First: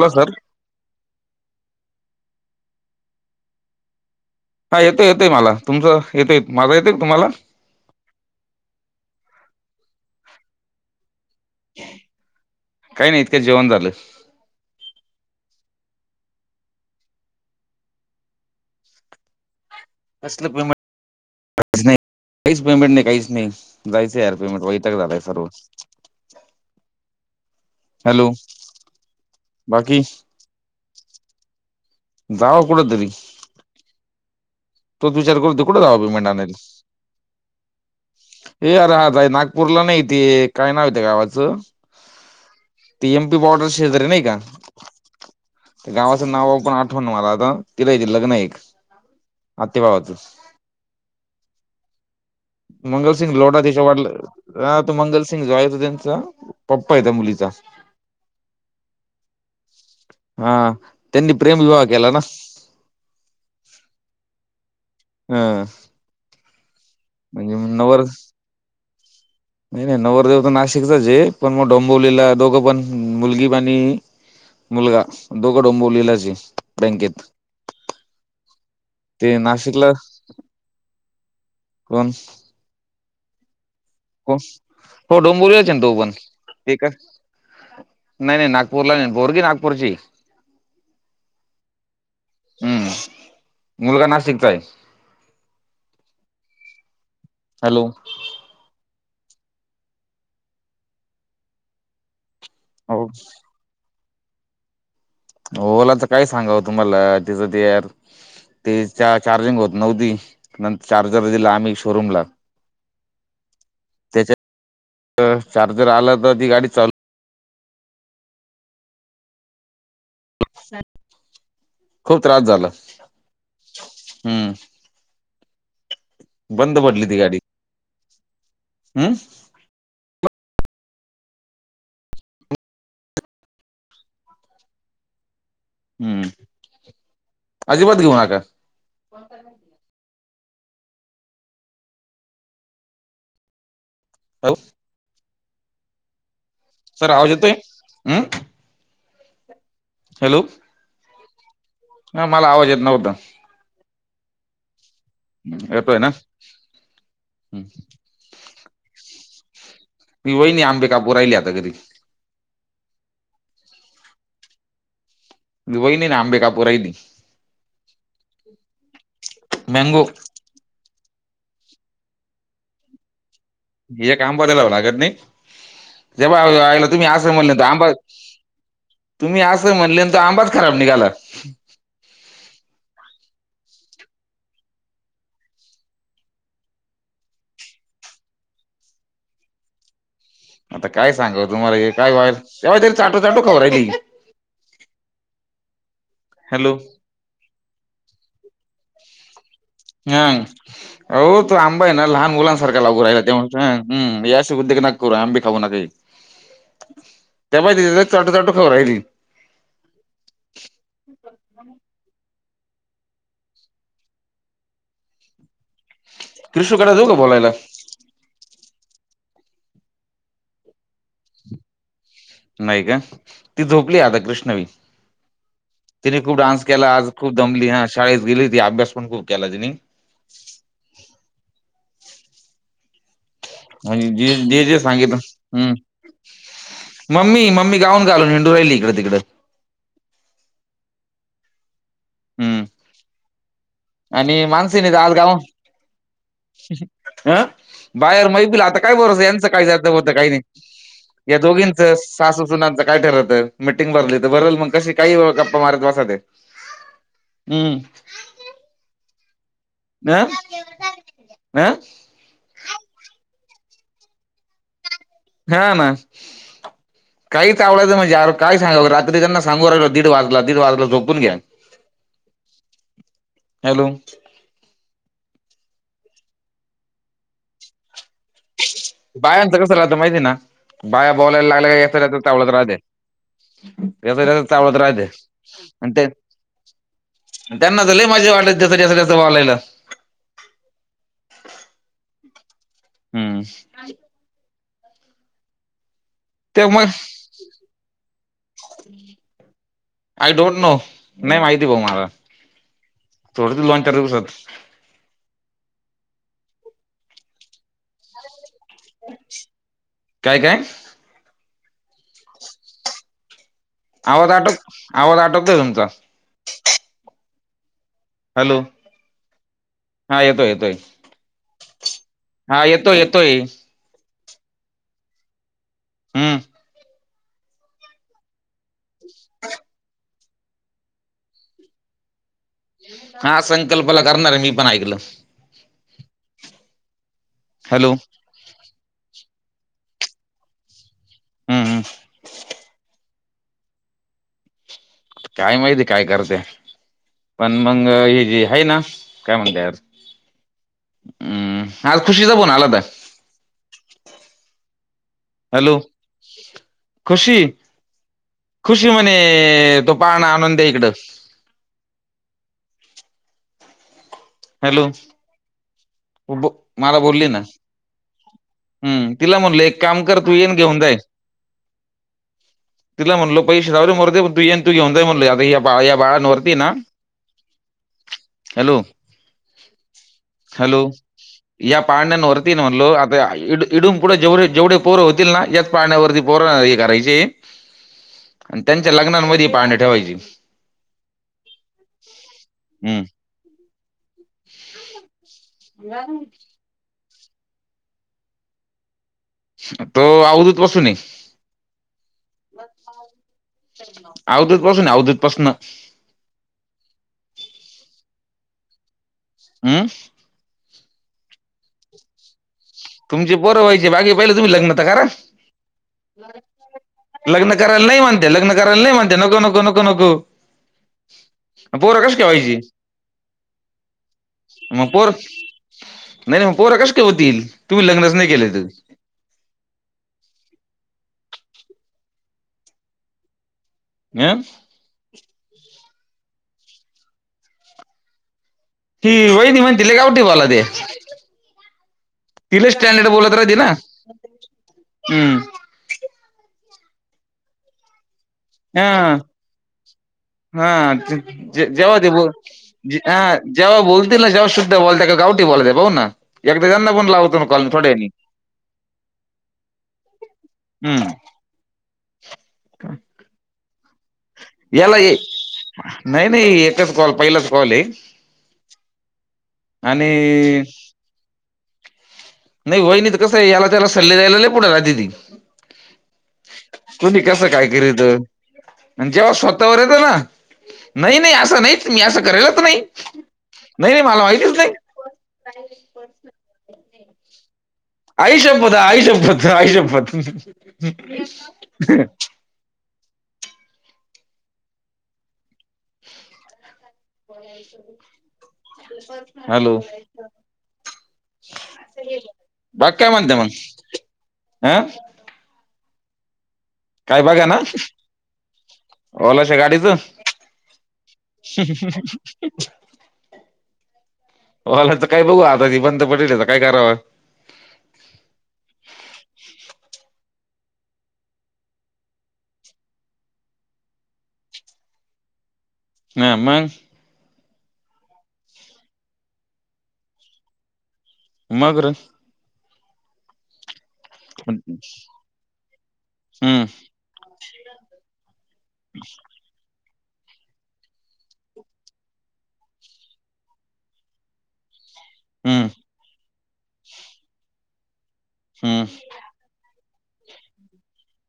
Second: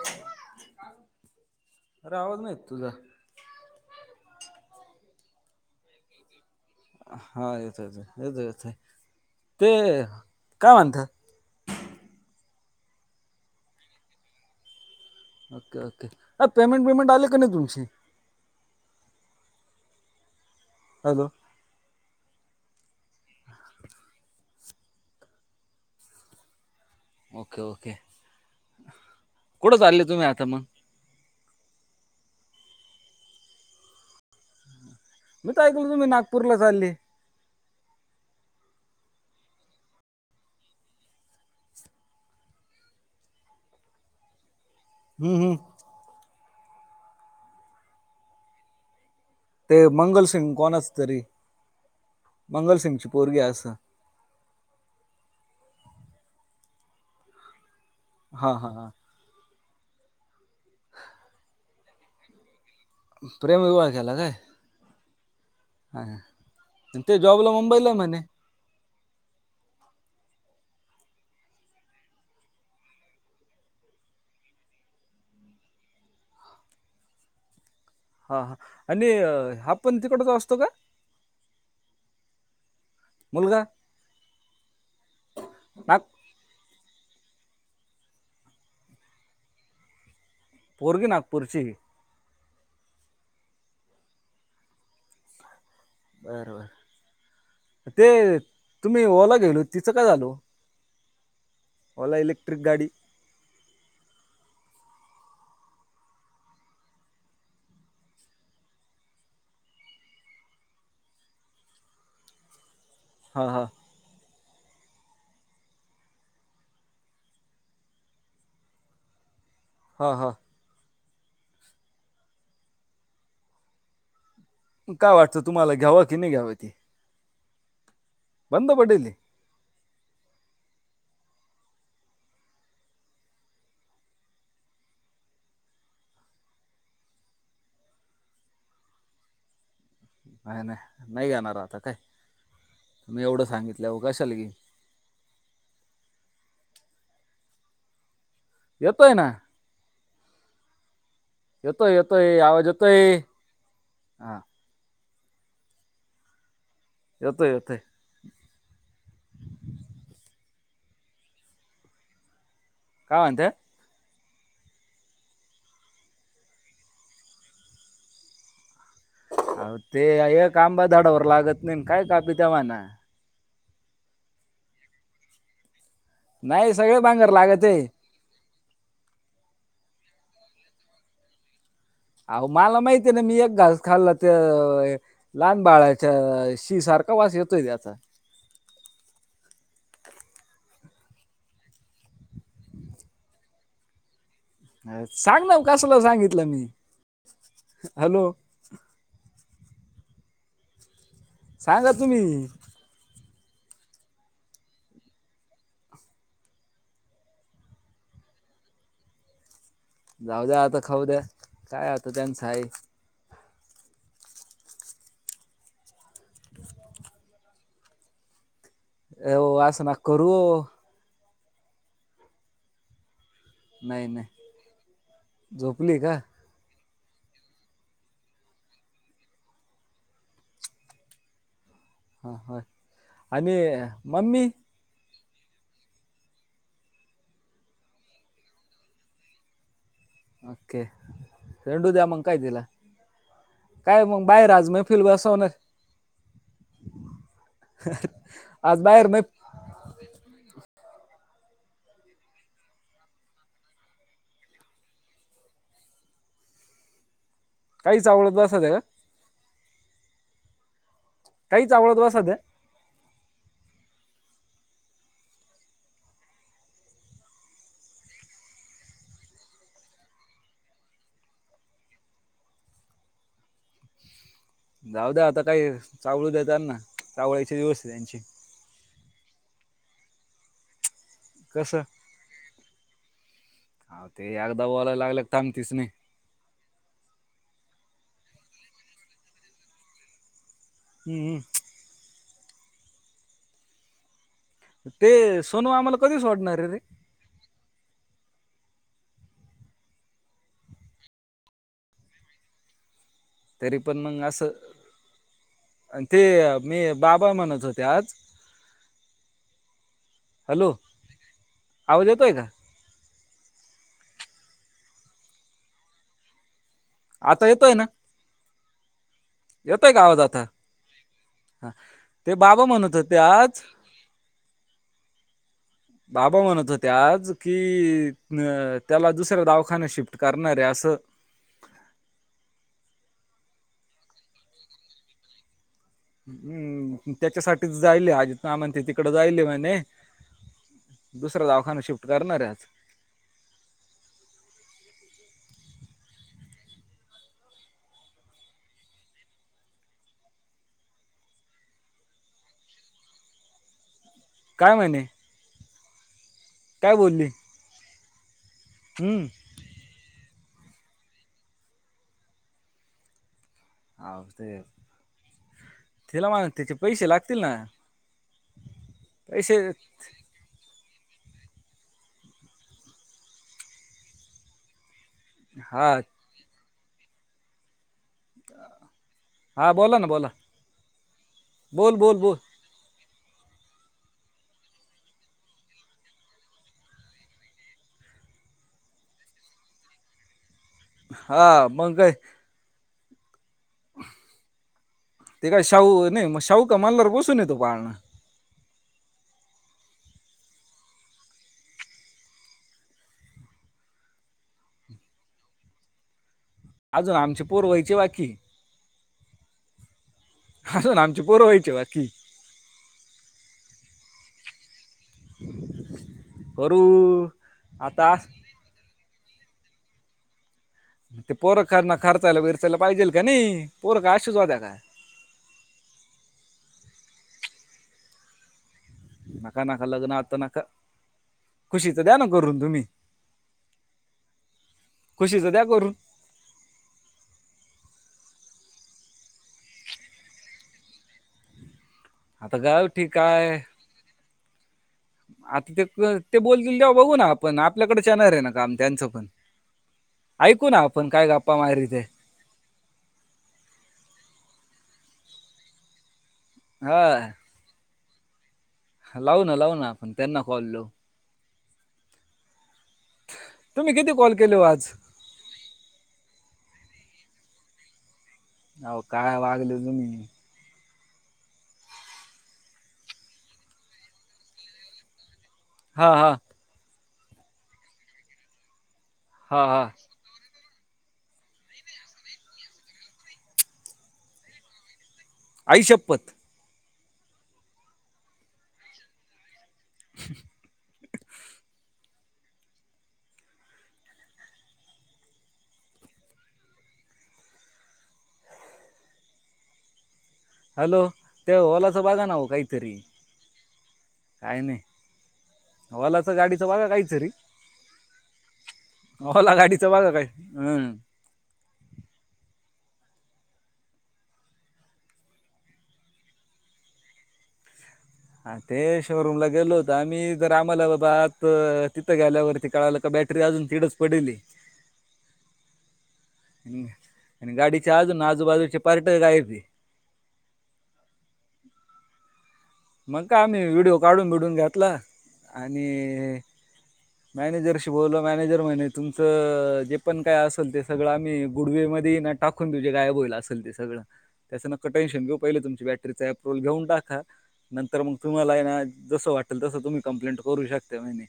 Hello sir अरे आवाज नाहीत तुझा हा येतो येतेय मला तुमचं येतंय माझ येते तुम्हाला हा येत य येत येत ते काय म्हनता काही नाही इतक्या जेवण झालं? ओके ओके नाही पेमेंट बिमेंट आले का नाही तुमची अससलं हॅलो काहीच पेमेंट नाही काहीच नाही जायचं यार पेमेंट वैतक झालंय सर्व ओके ओके हॅलो कुठं बाकी चालले तुम्ही आता मग जावा कुडतरी मी करतो कुठं ऐकल जावा तुम्ही पेमेंट नागपूरला आणायला चालले. हे अरे हता नागपूरला नाही ते काय नाव येत गावाचं ती एमपी बॉर्डर शेजरी नाही का? हम् हम् गावाचं नाव पण आठवण मला आता तिलाहि लग्न एक ते आत्या भावाचं मंगलसिंग कोणच तरी मंगलसिंगची मंगलसिंग पोरगी आहे लोटा असं त्याचा वाटलं ह तो मंगलसिंग जो आहेेत त्यांचा पप्पा येत मुलीचा हा हा हा हा त्यांनी प्रेमविवाह केला ना, प्रेमविवाहं केला काय, हा ह ते जॉबला मुंबईला नवर म्हणे नाही नाही नवरदेव तर नाशिकचच आहे पण मग डोंबोवलीला दोघं पण मुलगी आणी मुलगा दोघे डोंबवलीलाची बँकेत हा हा आणि ते हा नाशिकला आपण तिकडचा असतो का? कोण? मुलगा हो हो डोंबिवलीचा तो नाग पण ते का नाही नाही नागपूरला नाही पोरगी नागपूरची पोरगी नागपूरची हम्म मुलगा नाशिकचा ये हॅलो बरबर ते तुम्ही ओला गेलो तिचं काय झालो. ला इलेक्ट्रिक गाडी हो ओला तर काय सांगाव तुम्हाला तिचं यार. ते चार्जिंग होत नव्हती नंतर चार्जर दिला आम्ही शोरूमला हा हा त्याच्या चार्जर आला तर ती गाडी चालू हा हा खूप त्रास झाला हम्म काय वाटतं तुम्हाला घ्यावं की नाही घ्यावं बंद पडली ती गाडी बंद पडली हम्म हम्म अजिबात घेऊ नका कोणत नाही नाही नाही नाही जाणार आता काय तुम्ही एवढं सांगितलं हो कशाला की हॅलो सर आवजेतोय हम्म येतोय ना हॅलो येतोय हा येतोय मला आव आवाज येत नव्हता जतोय हा याेतो आहे ना येतो येतो ती वही आंबे कापू राहिली आता घरी काय म्हणते व नाही ना आंबे कापूर आहेय नाही हो मँगो ते एक आंबा झाडावर लागत नाही काय कापी तेव्हाना हे आंबरायला लावलागत नाही जे्हा नाही आला सगळे तुम्ही आ बांगर लागत म्ह आहे आंबा तुम्ही असं म्हटले त आंबाच खराब निघाला अह मला माहिती आहे ना मी एक घास खाल्ला ते लहान बाळाच्या शी सारखा वास येतोय आचा आता काय सांगा तुम्हाला हे काय व्हायल तेव्हा तरी चाटो चाटू खबरायली सांग ना कसला सांगितलं मी हॅलो हॅलो हा हो तू आंबा सांगा आहे ना तुम्ही लहान मुलां सारखा लागू राहिला तेम या उद्येग नक करू आंबी खाऊ नका त्या पाहि चाटू चाटू खबर राहिली जाऊ द्या आता खाऊ द्या काय आत त्यांचंई कृष्क जाऊ का बलायला एव वासना करू नाही का ती झोपली नाही आता नाही कृष्णवी झोपली का तिने खूप डान्स केला आज खूप जमली हा शाळेत गेली ती अभ्यास पण खूप केला तिने हा ह म्हणजे जे जे जे सांगित हम्म मम्मी मम्मी गाऊन घालून हेंडू राहिली इकडे तिकडडे ओके रडु दमंग काय तला हम्म काय मग बाय राजमे फिल् ब असा होणार हं बाहेर मैबिल आता आज काय बाहेर बर मै यांचं काही होत काही नाही या दोघींचं सासूसनाांचं काय ठरवतं मीटिंग भरली तर बरल मग कशी काही गप्पा मारत वासाात काहीच आवडत असस त्या का ना काहीच आवडत ब साध्या हा म काहीच आवडयचं म्हणजे काय सांगा रात्री त्यांना सांगू राहि दीड वाजला दीड वाजला झोपून घ्या हॅलो जाऊ द आता काही चावळ देतात ना वळाचे दिवस त्यांची बायांचं कस राहतं माहिती ना बाया बोलायला कसं लागल्या का या त्यावडत राहते अहो, त्याच ते त्याच एकदा चावत बोलायला राहते लागलं तर थांबतीच नाही आणि ते त्यांना झालं माझी वाटत जसं जसं जसं वालायला ह हम्म ते सोनू आम्हाला कधीच वाटत ते मग आय डोंट नो नाही माहिती बऊ मला थोडंच तरी पण मग लॉंचारसत असं आणि ते मी बाबा म्हणत होते आज काय काय हॅलो आवज येतोय का आवाज आटक आवाज आटकतोय तुमचा आता येतोय ना हॅलो येतय गावात हा आता येतोय येतोय ह ते बाबा हा म्हणत येतोय होते येतोय आज हम्म बाबा म्हणत होतज की अ त्याला दुसऱ्या दावाखाना शिप करणार रे असं हा संकल्पला करणार आहे मी पण ऐकलं हम्म त्याच्यासाठीच हॅलो जायल अजित नामन ते तिकड जायले म्हणे दुसरां हम्म दावाखानना हम्म शिफ्ट करणार आहेच काय माहितीय काय करते पण मंगग हे जे आहे ना काय म्हणतेर हम्म आज खुशीचा बन आला तर काय महिने हॅलो खुशीी खुशीी म हम्म तो पण आनंद इकड ह ते हॅलो तिला माण ब- त्याचे मला पैसे बोलली लागतील ना हम्म तिला पैसे म्हणल एक काम कर तू येईन घेऊन जाई तिला म्हणलो पै शेनवरे मर तू येन तू घेऊन जाय म्हणल आता बा या हा बाळांवरती ना हॅलो हा बोला ना बोला हॅलो या बोल बोल बोल पाळण्यांवरती म्हणलो आता इडून पुढे जेवढे जेवे पोर होतील ना याच पाण्यावरती पोर हे करायचे आणि त्यांच्या लग्नामध्ये पाहणे ठेवायची हा मग काय हम्म ते काय शाहू नाही म शाहू का मलणारवर बसून येतो पाहणं तो आदच पसु न अवदत पासून अवदत पाासन अजून आची पर्वईची वाकी हम असून आम पोरवायची बाकी तुम बोर व्हाचे बाीहि तुम् लग्त क करू लग्न कयला नाही आता मानते लग्न कर नाही म तनक नक नक नक ते पोरखांना खर्चायला व्हायची विरचायला पाहिजेल का नाही पोरख अशूच होत्या का अपर नाही नाही मग पोरा कस केतील तुम्ही लग्नच नाही केलं नका नका लग्न आता नका खुशीच द्या ना करून तुम्ही म खुशीचं द्या करू ही वहिनी म्हणतीले गावटठीवाला ते आता तिला गाव स्टँडर्ड ठीक बोलत रा ति आहे ना हम्म आता ते ते बोलतील तेव बघू ना आपण आपल्याकडे चानणार आहे ना काम त्यांचं हा पण ऐकू ना आपण काय गप्पा मायरीथे ह ह जेव्हा बोलतील ना जेव्हा सुद्धा बोलते का गावठी बोलतय बा भाऊ ना एकदा जना पण हा लावतो म गल थोडे लावू ना लाव ना आपण त्यांना कॉलो हम्म हम तुम्ही किती कॉल केले आज नाही नाही एकच कॉल पहिलाच कॉल आहे अ काय वागले तुम् ते नाही वहिणी तर कसं आहे याला त्याला सल्ले दयला नाही पुढे आ दिदी हा हा तू न कस काय कररीत जेव्हा हा स्वतःवर हा येतं ना नाही नाही असं नाही मी असं करेलच नाही नाही नाही मला माहितीच नाही आई श्यपत ऐश एपत यष एपत यष एपत हॅलो हॅलो ते ओलाचं बघा ना हो बाघ काहीतरी का म्हणते म्हन हं हवालाचं गाडीचं बघा काहीच काय बघा ना ला गाडीचं बघ काय हम्म [inaudible] होला तर काय बघू आता ती बंद पडेल तर काय करावं ह ते शोरूम ला गेलो होत आम्ही जर आम्हाला बाबा आत तिथं गेल्यावरती कळाला बॅटरी अजून तीडच पडेली हा मग आणि गाडीच्या आजून ना आजूबाजूचे पार्ट काय त मगर मग का आम्ही व्हडिओ काढून बिडून हम्म घेतला आणि मॅनेजरशी बोल मॅनेजर म्हणे तुमचं जे पण काय असेल ते सगळं आ् गुडवे म टकूने गयबला असेल ते सगळ त्याचं न टेनशन घेऊ पहिलं हम्म तुम पल घेऊन टाका नंतर मग तुम्हालाना हम्म जस वाट तस तुम्ही कं्प्लेट करू शकते म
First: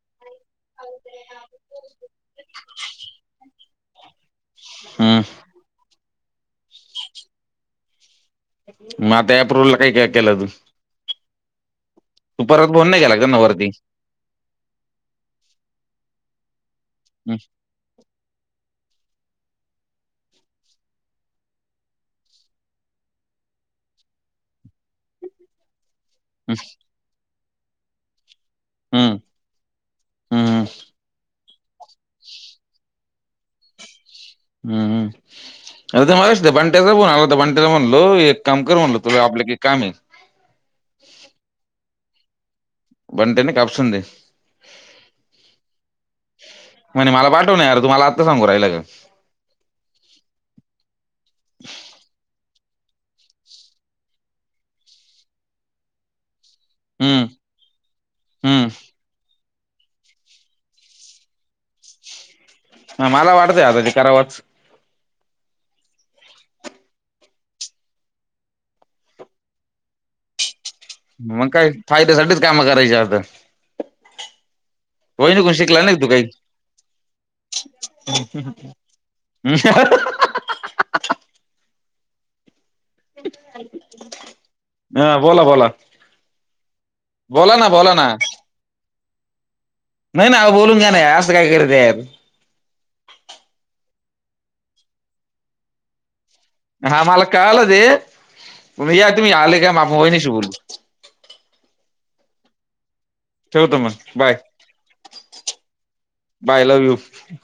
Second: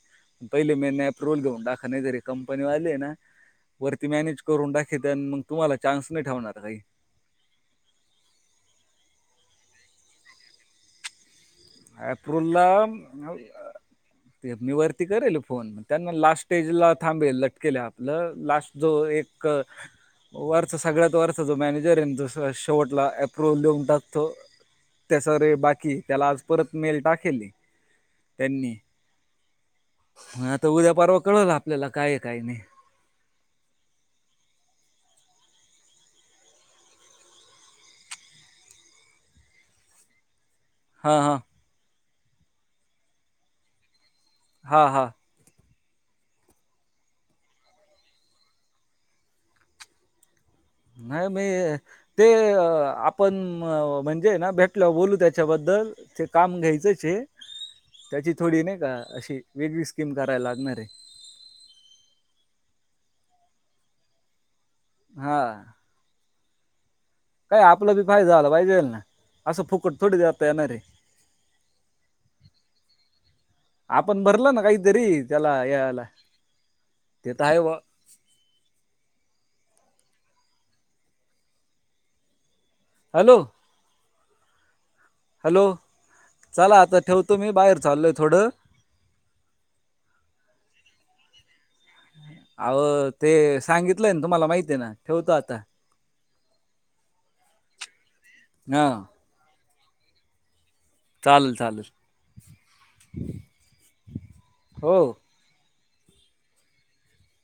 पहिले म अप्रुव्हल घेऊन टाका नाही तरी कंपनी वाले ना वरती मॅनेज करून आणि हम्म मग तुम्हाला चा्स नाही ठेवणार काही मग आ अप्रुवलला काही काय केलं तू तू परत फोन प्र्रोललाम नाही केला का त्यांना वरती ते मी वरती करेल फोन त्यांना लास्ट स्टेज ला हम्म थांबेल लटकेल्या लास्ट जो एक वर्थ सगळ्यात वर्थ जो मॅनेजर आहे तो शेवटला अप्रुव्हल लिऊन टाकतो त्या सवरे बाकी त्याला आज परत मेल टाखेली त्यांनी हम्म म हम्म आता उद्या परवा कळवला आपल्याला काय काय नाही हम् हम् अ ते मला बंट्याचा ब आला तर बंट्याला म्हणलो एक काम कर म्हणल तुला आपलं काही काम आहे हा हा बटेने कपचे हा हा म्हणे मला पाठव नाहीणारर तुमला आत्ता सांगू राहिला का नाही मी ते आपण म्हणजे ना भेटल बोलू त्याच्याबद्दल काम घ्यायचंच आहे हम्म त्याची थोडी नाही हम्म का अशी वेगळी स्कीम करायला लागणार आहे मला वाटतंय आता ते करावंच हा, काय आपला बी फायदा झाला पाहिजेईल ना, असं फुकट थोडी देता येणारे. मग काय फायद्यासाठीठीच कामं करायची आता, आपण भरल ना काहीतरी वहिनीकडून त्याला, शिकला नाही का याला तू काही ते तर आहे व, [unintelligible] हॅलो? हा बोला हॅलो बोला चला आता ठेवतो मी, बोला ना बाहेर बोला ना चाललोय थोडं, नाही ना बोलून घ्या ना, नाही असं काय करत यार, अहो ते सांगितलंय ना तुम्हाला माहिती आहे, ना ठेवतो आता. हा मला कळलं ते, पण हां, या तुम्ही आले काय मा वहिणीशी बोलू, चालेल, चालेल, ठेवतो मग बाय, हो. बाय [unintelligible]